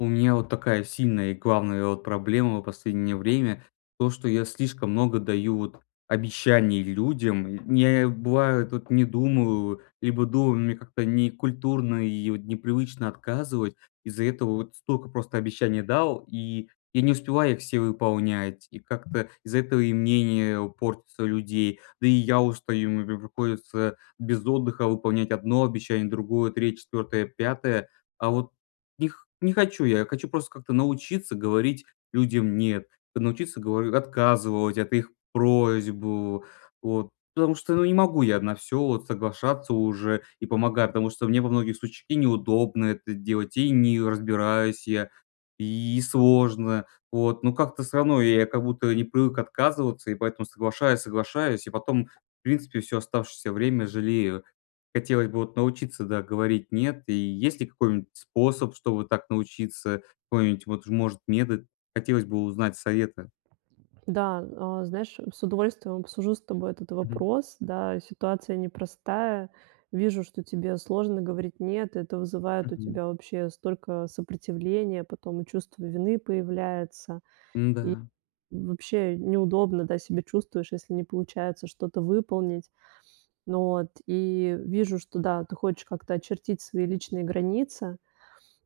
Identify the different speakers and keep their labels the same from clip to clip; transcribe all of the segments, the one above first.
Speaker 1: У меня вот такая сильная и главная вот проблема в последнее время- то, что я слишком много даю вот обещаний людям. Ня бывает, вот не думаю, либо думаю, мне как-то некультурно и вот непривычно отказывать. Из-за этого вот столько просто обещаний дал, и я не успеваю их все выполнять, и как-то из-за этого и мнение у портится людей. Да, и я устаю, м_ прям приходится без отдыха выполнять 1 обещание, другое, 3, 4, 5. А вот не х не хочу я, я хочу просто как-то научиться говорить людям "нет", т научиться, говорю, отказывать от их просьб, э. Вот, потому что ну не могу я на всё вот соглашаться уже и помогать, потому что мне во многих случ и неудобно это делать, и не разбираюсь я, и сложно. Вот. Но как-то всё равно я как будто не привык отказываться, и поэтому соглашаюсь, соглашаюсь, и потом, в принципе, всё оставшееся время жалею. Хотелось бы вот научиться, да, говорить "нет". И есть ли какой-нибудь способ, чтобы так научиться? Какой-нибудь вот ж, может, метод? Хотелось бы узнать советы.
Speaker 2: Да, а, знаешь, с удовольствием обсужу с тобой этот
Speaker 1: Мгм.
Speaker 2: вопрос. Да, ситуация непростая. Вижу, что тебе сложно говорить "нет", это вызывает у
Speaker 1: Мгм.
Speaker 2: тебя вообще столько сопротивления, потом и чувство вины появляется. И
Speaker 1: М-да.
Speaker 2: и вообще, неудобно, да, себя чувствуешь, если не получается что-то выполнить, вот. И вижу, что, да, ты хочешь как-то очертить свои личные границы.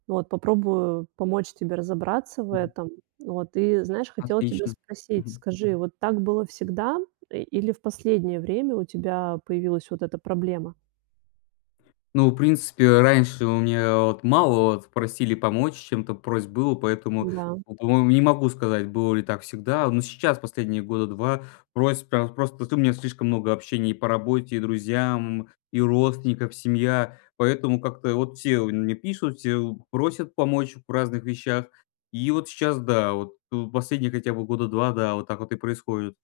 Speaker 2: Вот. Попробую помочь тебе разобраться в
Speaker 1: Мгм.
Speaker 2: этом. Вот. И знаешь, хотела тебя
Speaker 1: Отлично.
Speaker 2: спросить:
Speaker 1: Мгм.
Speaker 2: скажи, вот так было всегда, э, или в последнее время у тебя появилась вот эта проблема?
Speaker 1: Ну, в принципе, э, раньше у меня вот мало вот просили помочь чем-то, просьб было, поэтому,
Speaker 2: Да.
Speaker 1: ну, по-моему, не могу сказать, было ли так всегда. Э, но сейчас, последние года 2, просьб прям просто т у меня слишком много общения и по работе, и друзьям, и родственников семья, поэтому как-то вот все мне пишут, все вот просят помочь в разных вещах. И вот сейчас да, вот, э, последние хотя бы года 2, да, вот так вот и происходит.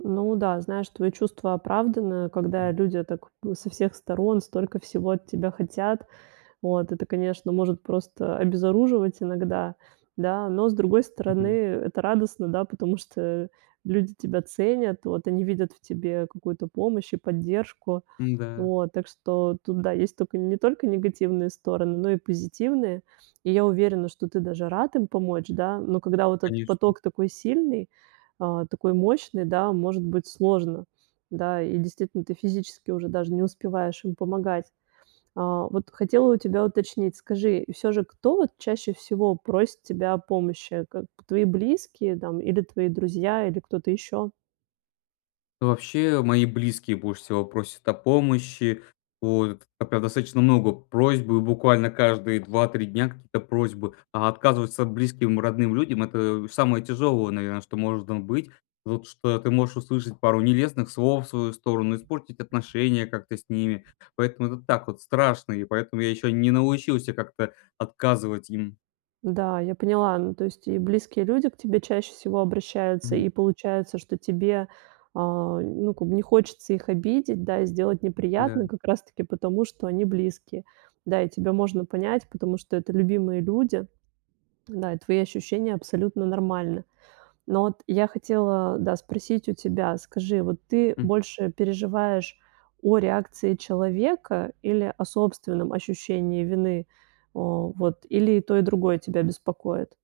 Speaker 2: Ну да, знаешь, твоё чувство оправдано, когда
Speaker 1: Мгм.
Speaker 2: люди так в со всех сторон столько всего от тебя хотят. Вот. Это, конечно, может просто обезоруживать иногда. Да? Но, с другой стороны,
Speaker 1: Мгм.
Speaker 2: это радостно, да, потому что люди тебя ценят, вот, они видят в тебе какую-то помощь и поддержку.
Speaker 1: М-да.
Speaker 2: Вот. Так что тут, да, есть только не только негативные стороны, но и позитивные. И я уверена, что ты даже рад им помочь, да, но когда вот этот
Speaker 1: Конечно.
Speaker 2: поток такой сильный, э, такой мощный, да, может быть сложно. Да, и, действительно, ты физически уже даже не успеваешь им помогать. А вот хотела у тебя уточнить, скажи, и всё же, кто вот чаще всего просит тебя о помощи? Как твои близкие там или твои друзья, или кто-то ещё?
Speaker 1: Вообще, мои близкие больше всего просят о помощи. Вот, а прям достаточно много просьбы буквально каждые 2-3 дня какие-то просьбы. А отказываться близким родным людям это самое тяжелое, наверно, что может там быть. Вот что ты можешь услышать пару нелестных слов в свою сторону, испортить отношения как-то с ними. Поэтому это так вот страшно, и поэтому я ещё не научился как-то отказывать им.
Speaker 2: Да, я поняла. Ну то есть и близкие люди к тебе чаще всего обращаются,
Speaker 1: Мгм.
Speaker 2: и получается, что тебе, а, ну как бы не хочется их обидеть, да, и сделать
Speaker 1: Да.
Speaker 2: неприятно как раз таки потому, что они близкие. Да, и тебя можно понять, потому что это любимые люди, да, и твои ощущения абсолютно нормальны. Но вот я хотела, да, спросить у тебя, скажи, вот ты
Speaker 1: Мгм.
Speaker 2: больше переживаешь о реакции человека или о собственном ощущении вины? О, вот, или и то, и другое тебя беспокоит?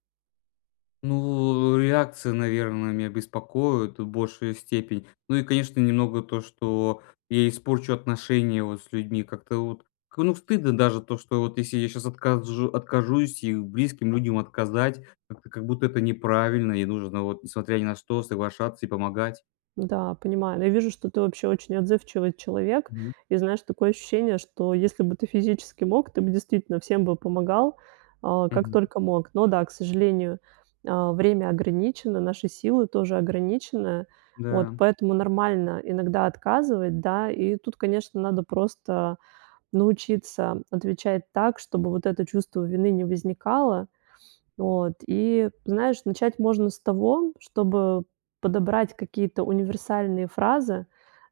Speaker 1: Ну, э, реакция, наверное, меня беспокоит в большей степени. Ну и, конечно, немного то, что я испорчу отношения вот с людьми. Как-то вот к ну стыдно даже, то что вот если я щас отказжу откажусь и у близким людям отказать, как-то как будто это неправильно. И нужно вот, несмотря ни на что, соглашаться и помогать.
Speaker 2: Да, понимаю. Ну я вижу, что ты вообще очень отзывчивый человек.
Speaker 1: Мгм.
Speaker 2: И знаешь, такое ощущение, что если бы ты физически мог, ты бы действительно всем бы помогал, э, как
Speaker 1: Мгм.
Speaker 2: только мог. Но да, к сожалению, э, время ограничено, наши силы тоже ограничены, вот.
Speaker 1: Да.
Speaker 2: Поэтому нормально иногда отказывать да. И тут, конечно, надо просто научиться отвечать так, чтобы вот это чувство вины не возникало. Вот. И, знаешь, начать можно с того, чтобы подобрать какие-то универсальные фразы,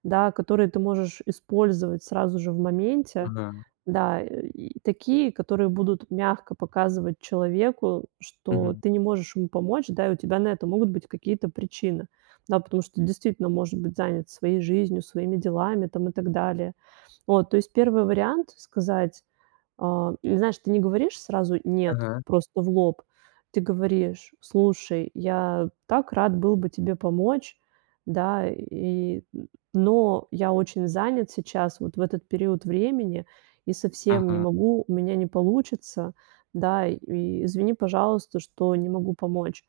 Speaker 2: да, которые ты можешь использовать сразу же в моменте.
Speaker 1: Ага.
Speaker 2: Да, и такие, которые будут мягко показывать человеку, что
Speaker 1: Мгм.
Speaker 2: ты не можешь ему помочь, да, и у тебя на это могут быть какие-то причины. Да, потому что, действительно, может быть занят своей жизнью, своими делами там и так далее. Вот. То есть, 1 вариант сказать, э или знаешь, ты не говоришь сразу "нет",
Speaker 1: Ага.
Speaker 2: просто в лоб, ты говоришь: "Слушай, я так рад был бы тебе помочь, да, и но я очень занят сейчас, вот в этот период времени и совсем не
Speaker 1: Ага.
Speaker 2: могу. У меня не получится, да, и извини, пожалуйста, что не могу помочь".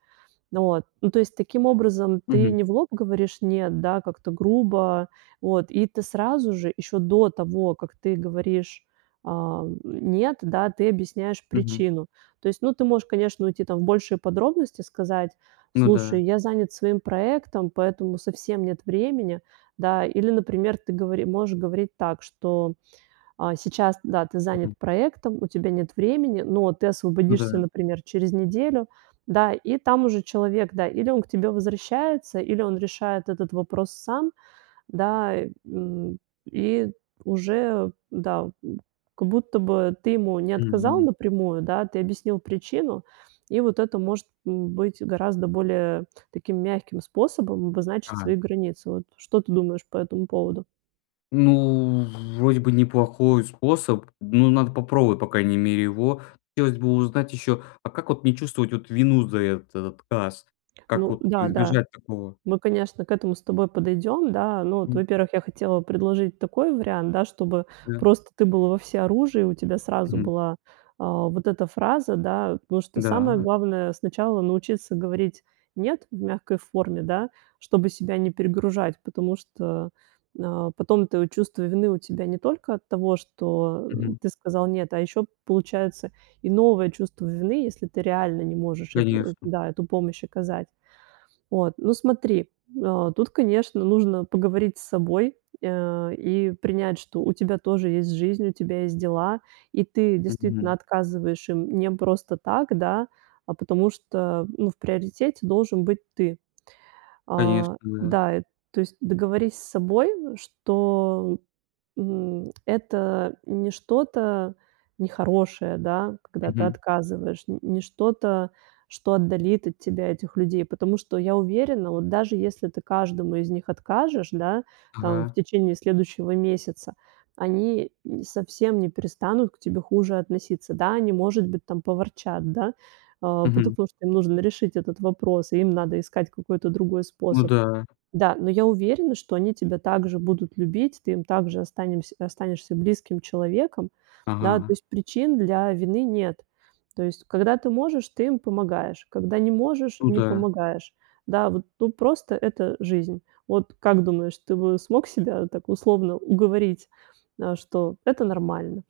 Speaker 2: Вот. Ну то есть, таким образом ты
Speaker 1: Мгм.
Speaker 2: не в лоб говоришь "нет", да, как-то грубо, вот. И ты сразу же, ещё до того, как ты говоришь, ам, "нет", да, ты объясняешь
Speaker 1: Мгм.
Speaker 2: причину. То есть, ну ты можешь, конечно, уйти там в большие подробности, сказать:
Speaker 1: Ну да.
Speaker 2: "Слушай, я занят своим проектом, поэтому совсем нет времени". Да, или, например, ты говори можешь говорить так, что, а, сейчас да, ты занят
Speaker 1: Мгм.
Speaker 2: проектом, у тебя нет времени, но ты
Speaker 1: Ну да.
Speaker 2: освободишься, например, через неделю, да. И там уже человек, да, или он к тебе возвращается, или он решает этот вопрос сам, да, м. И уже, да, м, как будто бы ты ему не отказал
Speaker 1: Мгм.
Speaker 2: напрямую, да, ты объяснил причину. И вот это может быть гораздо более таким мягким способом обозначить
Speaker 1: А.
Speaker 2: свои границы. Вот что ты думаешь по этому поводу?
Speaker 1: Ну, вроде бы неплохой способ, ну, надо попробовать, по крайней мере, его. Хотелось бы узнать ещё, а как вот не чувствовать вот вину за этот отказ? Как
Speaker 2: Ну
Speaker 1: вот
Speaker 2: да, да.
Speaker 1: избежать такого?
Speaker 2: Мы, конечно, к этому с тобой подойдём, да. Но вот,
Speaker 1: М.
Speaker 2: во-первых, я хотела предложить такой вариант. Да, чтобы
Speaker 1: Да.
Speaker 2: просто ты был во всеоружии и у тебя сразу
Speaker 1: Мгм.
Speaker 2: была, э, вот эта фраза, да. Потому что самое
Speaker 1: Да?
Speaker 2: главное сначала научиться говорить "нет" в мягкой форме, да, чтобы себя не перегружать. Потому что, э, потом твое чувство вины у тебя не только от того, что
Speaker 1: Мгм.
Speaker 2: ты сказал нет, а ещё получается и новое чувство вины, если ты реально не можешь эту эт
Speaker 1: Конечно.
Speaker 2: да, эту помощь оказать. Вот, ну, смотри, э, тут, конечно, нужно поговорить с собой, э, и принять, что у тебя тоже есть жизнь, у тебя есть дела. И ты действительно
Speaker 1: Мгм.
Speaker 2: отказываешь им не просто так, да, а потому что, ну, в приоритете должен быть ты.
Speaker 1: Конечно,
Speaker 2: А,
Speaker 1: да.
Speaker 2: да, и то есть, договорись с собой, что, м, это не что-то нехорошее, да, когда ты
Speaker 1: Мгм.
Speaker 2: отказываешь. Н не что-то, что отдалит от тебя этих людей. Потому что я уверена, вот даже если ты каждому из них откажешь, да, там в
Speaker 1: Ага.
Speaker 2: течение следующего месяца, они совсем не перестанут к тебе хуже относиться. Да, они, может быть там поворчат, да. Э,
Speaker 1: Мгм.
Speaker 2: потому что им нужно решить этот вопрос и им надо искать какой-то другой
Speaker 1: Ну
Speaker 2: способ.
Speaker 1: да.
Speaker 2: Да, но я уверена, что они тебя так же будут любить, ты им так же останем останешься близким человеком, да. То
Speaker 1: Ага.
Speaker 2: есть, причин для вины нет. То есть, когда ты можешь, ты им помогаешь, когда не можешь,
Speaker 1: Ну
Speaker 2: не
Speaker 1: да.
Speaker 2: помогаешь. Да, вот, ну, просто это жизнь. Вот как думаешь, ты бы смог себя так, условно, уговорить, э, что это нормально?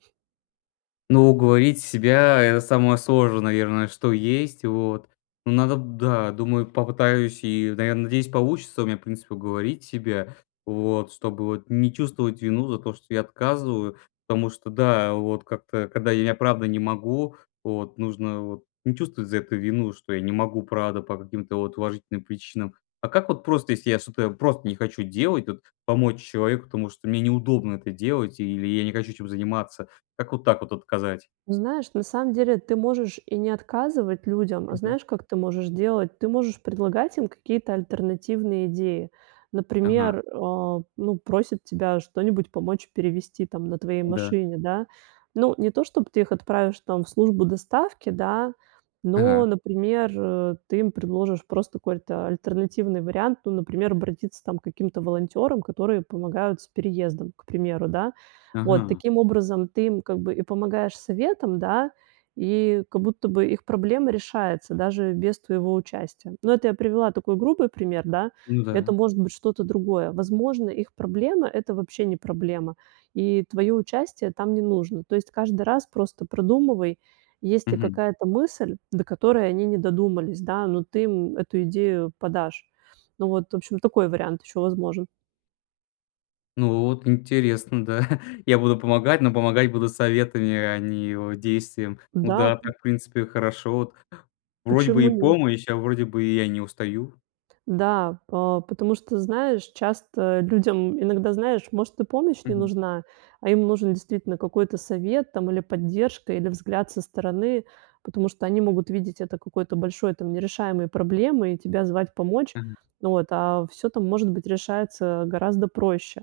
Speaker 1: Ну, уговорить себя это самое сложное, наверное, что есть. Вот. Но надо, да, думаю, попытаюсь и, наверное, надеюсь, получится у меня, в принципе, уговорить себя. Вот. Чтобы вот не чувствовать вину за то, что я отказываю, потому что, да, вот как-то, когда я, правда, могу, вот, нужно вот не чувствовать за это вину, что я не могу, правда, по каким-то вот уважительным причинам. А как вот просто, если я что-то просто не хочу делать, вот, помочь человеку, потому что мне неудобно это делать или я не хочу этим заниматься, как вот так вот отказать?
Speaker 2: Ну знаешь, на самом деле ты можешь и не отказывать людям, а
Speaker 1: Мгм.
Speaker 2: знаешь, как ты можешь делать? Ты можешь предлагать им какие-то альтернативные идеи.
Speaker 1: Ага.
Speaker 2: Например, а, ну просит тебя что-нибудь помочь перевезти там на твоей
Speaker 1: Да.
Speaker 2: машине, да. Ну, не то, чтобы ты их отправишь, там, в службу доставки, да, но,
Speaker 1: Ага.
Speaker 2: например, э, ты им предложишь просто какой-то альтернативный вариант. Ну, например, обратиться, там, к каким-то волонтерам, которые помогают с переездом, к примеру, да. Вот
Speaker 1: Ага.
Speaker 2: таким образом ты им как бы и помогаешь советом, да, и как будто бы их проблема решается даже без твоего участия. Но это я привела такой грубый пример, да.
Speaker 1: Ну
Speaker 2: Это
Speaker 1: да.
Speaker 2: может быть что-то другое. Возможно, их проблема это вообще не проблема. И твоё участие там не нужно. То есть, каждый раз просто продумывай, есть ли
Speaker 1: Мгм.
Speaker 2: какая-то мысль, до которой они не додумались, да, но ты им эту идею подашь. Ну вот, в общем, такой вариант ещё возможен.
Speaker 1: Ну вот, интересно, да. Я буду помогать, но помогать буду советами, а не вот действием. Ну
Speaker 2: Да,
Speaker 1: да,
Speaker 2: п
Speaker 1: так, в принципе, хорошо, вот. Вроде бы
Speaker 2: Почему
Speaker 1: и
Speaker 2: нет?
Speaker 1: помощь, а вроде бы и я не устаю.
Speaker 2: Да, па потому что, знаешь, часто людям иногда, знаешь, может и помощь не
Speaker 1: Мгм.
Speaker 2: нужна, а им нужен действительно какой-то совет, там или поддержка, или взгляд со стороны. Потому что они могут видеть это какой-то большой там нерешаемой проблемой и тебя звать помочь.
Speaker 1: Мгм.
Speaker 2: Вот. А всё там, может быть, решается гораздо проще.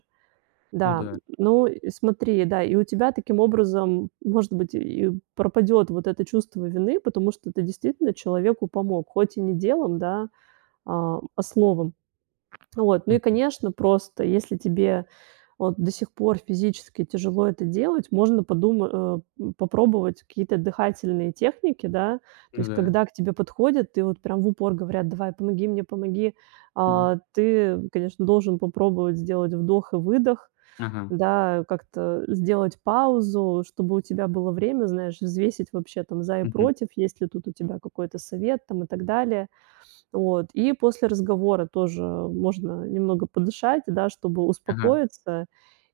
Speaker 1: Ну
Speaker 2: Да, н
Speaker 1: да.
Speaker 2: но и смотри, да, и у тебя таким образом, может быть, и пропадёт вот это чувство вины, потому что ты действительно человеку помог, хоть и не делом, да, а, а словом. Вот. Ну и,
Speaker 1: Мгм.
Speaker 2: конечно, просто если тебе, вот, до сих пор физически тяжело это делать, можно подума э, м, попробовать какие-то дыхательные техники. Да. То
Speaker 1: Ну
Speaker 2: есть,
Speaker 1: да.
Speaker 2: когда к тебе подходят и вот прям в упор говорят: "Давай, помоги мне, помоги".
Speaker 1: М.
Speaker 2: А, ты, конечно, должен попробовать сделать вдох и выдох,
Speaker 1: Ага.
Speaker 2: да, как-то сделать паузу, чтобы у тебя было время, знаешь, взвесить вообще там за и
Speaker 1: Мгм.
Speaker 2: против, есть ли тут у тебя какой-то совет там и так далее. Вот. И после разговора тоже можно немного подышать, да, чтобы
Speaker 1: Ага.
Speaker 2: успокоиться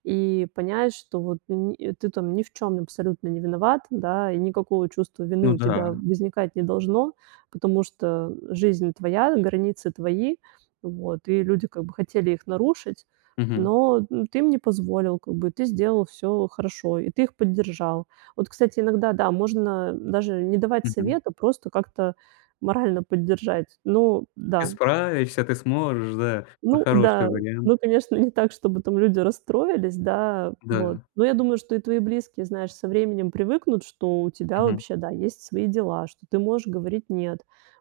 Speaker 2: и понять, что вот ни ты там ни в чём абсолютно не виноват, да, и никакого чувства вины
Speaker 1: Ну
Speaker 2: у тебя
Speaker 1: да.
Speaker 2: возникать не должно, потому что жизнь твоя, границы твои. Вот. И люди как бы хотели их нарушить,
Speaker 1: Мгм.
Speaker 2: но, м, ты им не позволил, как бы, ты сделал всё хорошо, и ты их поддержал. Вот, кстати, иногда, да, можно даже не давать
Speaker 1: Мгм.
Speaker 2: совет, а просто как-то морально поддержать. Ну
Speaker 1: Ты
Speaker 2: да.
Speaker 1: справишься, ты сможешь, да, на
Speaker 2: Ну
Speaker 1: хороший
Speaker 2: да,
Speaker 1: вариант.
Speaker 2: ну конечно, не так, чтобы там люди расстроились, да, вот,
Speaker 1: Да.
Speaker 2: но я думаю, что и твои близкие, знаешь, со временем привыкнут, что у тебя
Speaker 1: Мгм.
Speaker 2: вообще, да, есть свои дела, что ты можешь говорить нет.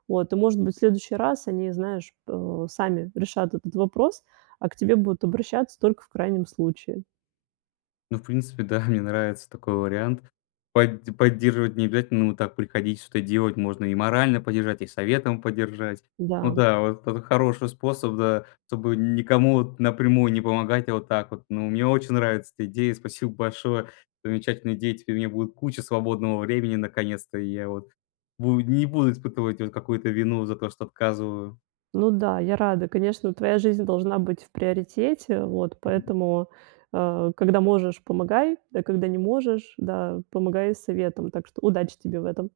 Speaker 2: Вот, и, может быть, в следующий раз они, знаешь, э, сами решат этот вопрос, а к тебе будут обращаться только в крайнем случае.
Speaker 1: Ну, в принципе, да, мне нравится такой вариант. Под поддерживать не обязательно, но так приходить, что-то делать. Можно и морально поддержать, и советом поддержать. Ну
Speaker 2: Да.
Speaker 1: да, вот это хороший способ, да, чтобы н никому вот напрямую не помогать. А вот так вот. Ну, мне очень нравится эта идея, спасибо большое. Замечательные идеи. Теперь у меня будет куча свободного времени наконец-то. И я вот буд не буду испытывать вот какую-то вину за то, что отказываю.
Speaker 2: Ну да, я рада. Конечно, твоя жизнь должна быть в приоритете. Вот.
Speaker 1: Мгм.
Speaker 2: Поэтому, э, когда можешь, помогай, а когда не можешь, да, помогай советом. Так что удачи тебе в этом.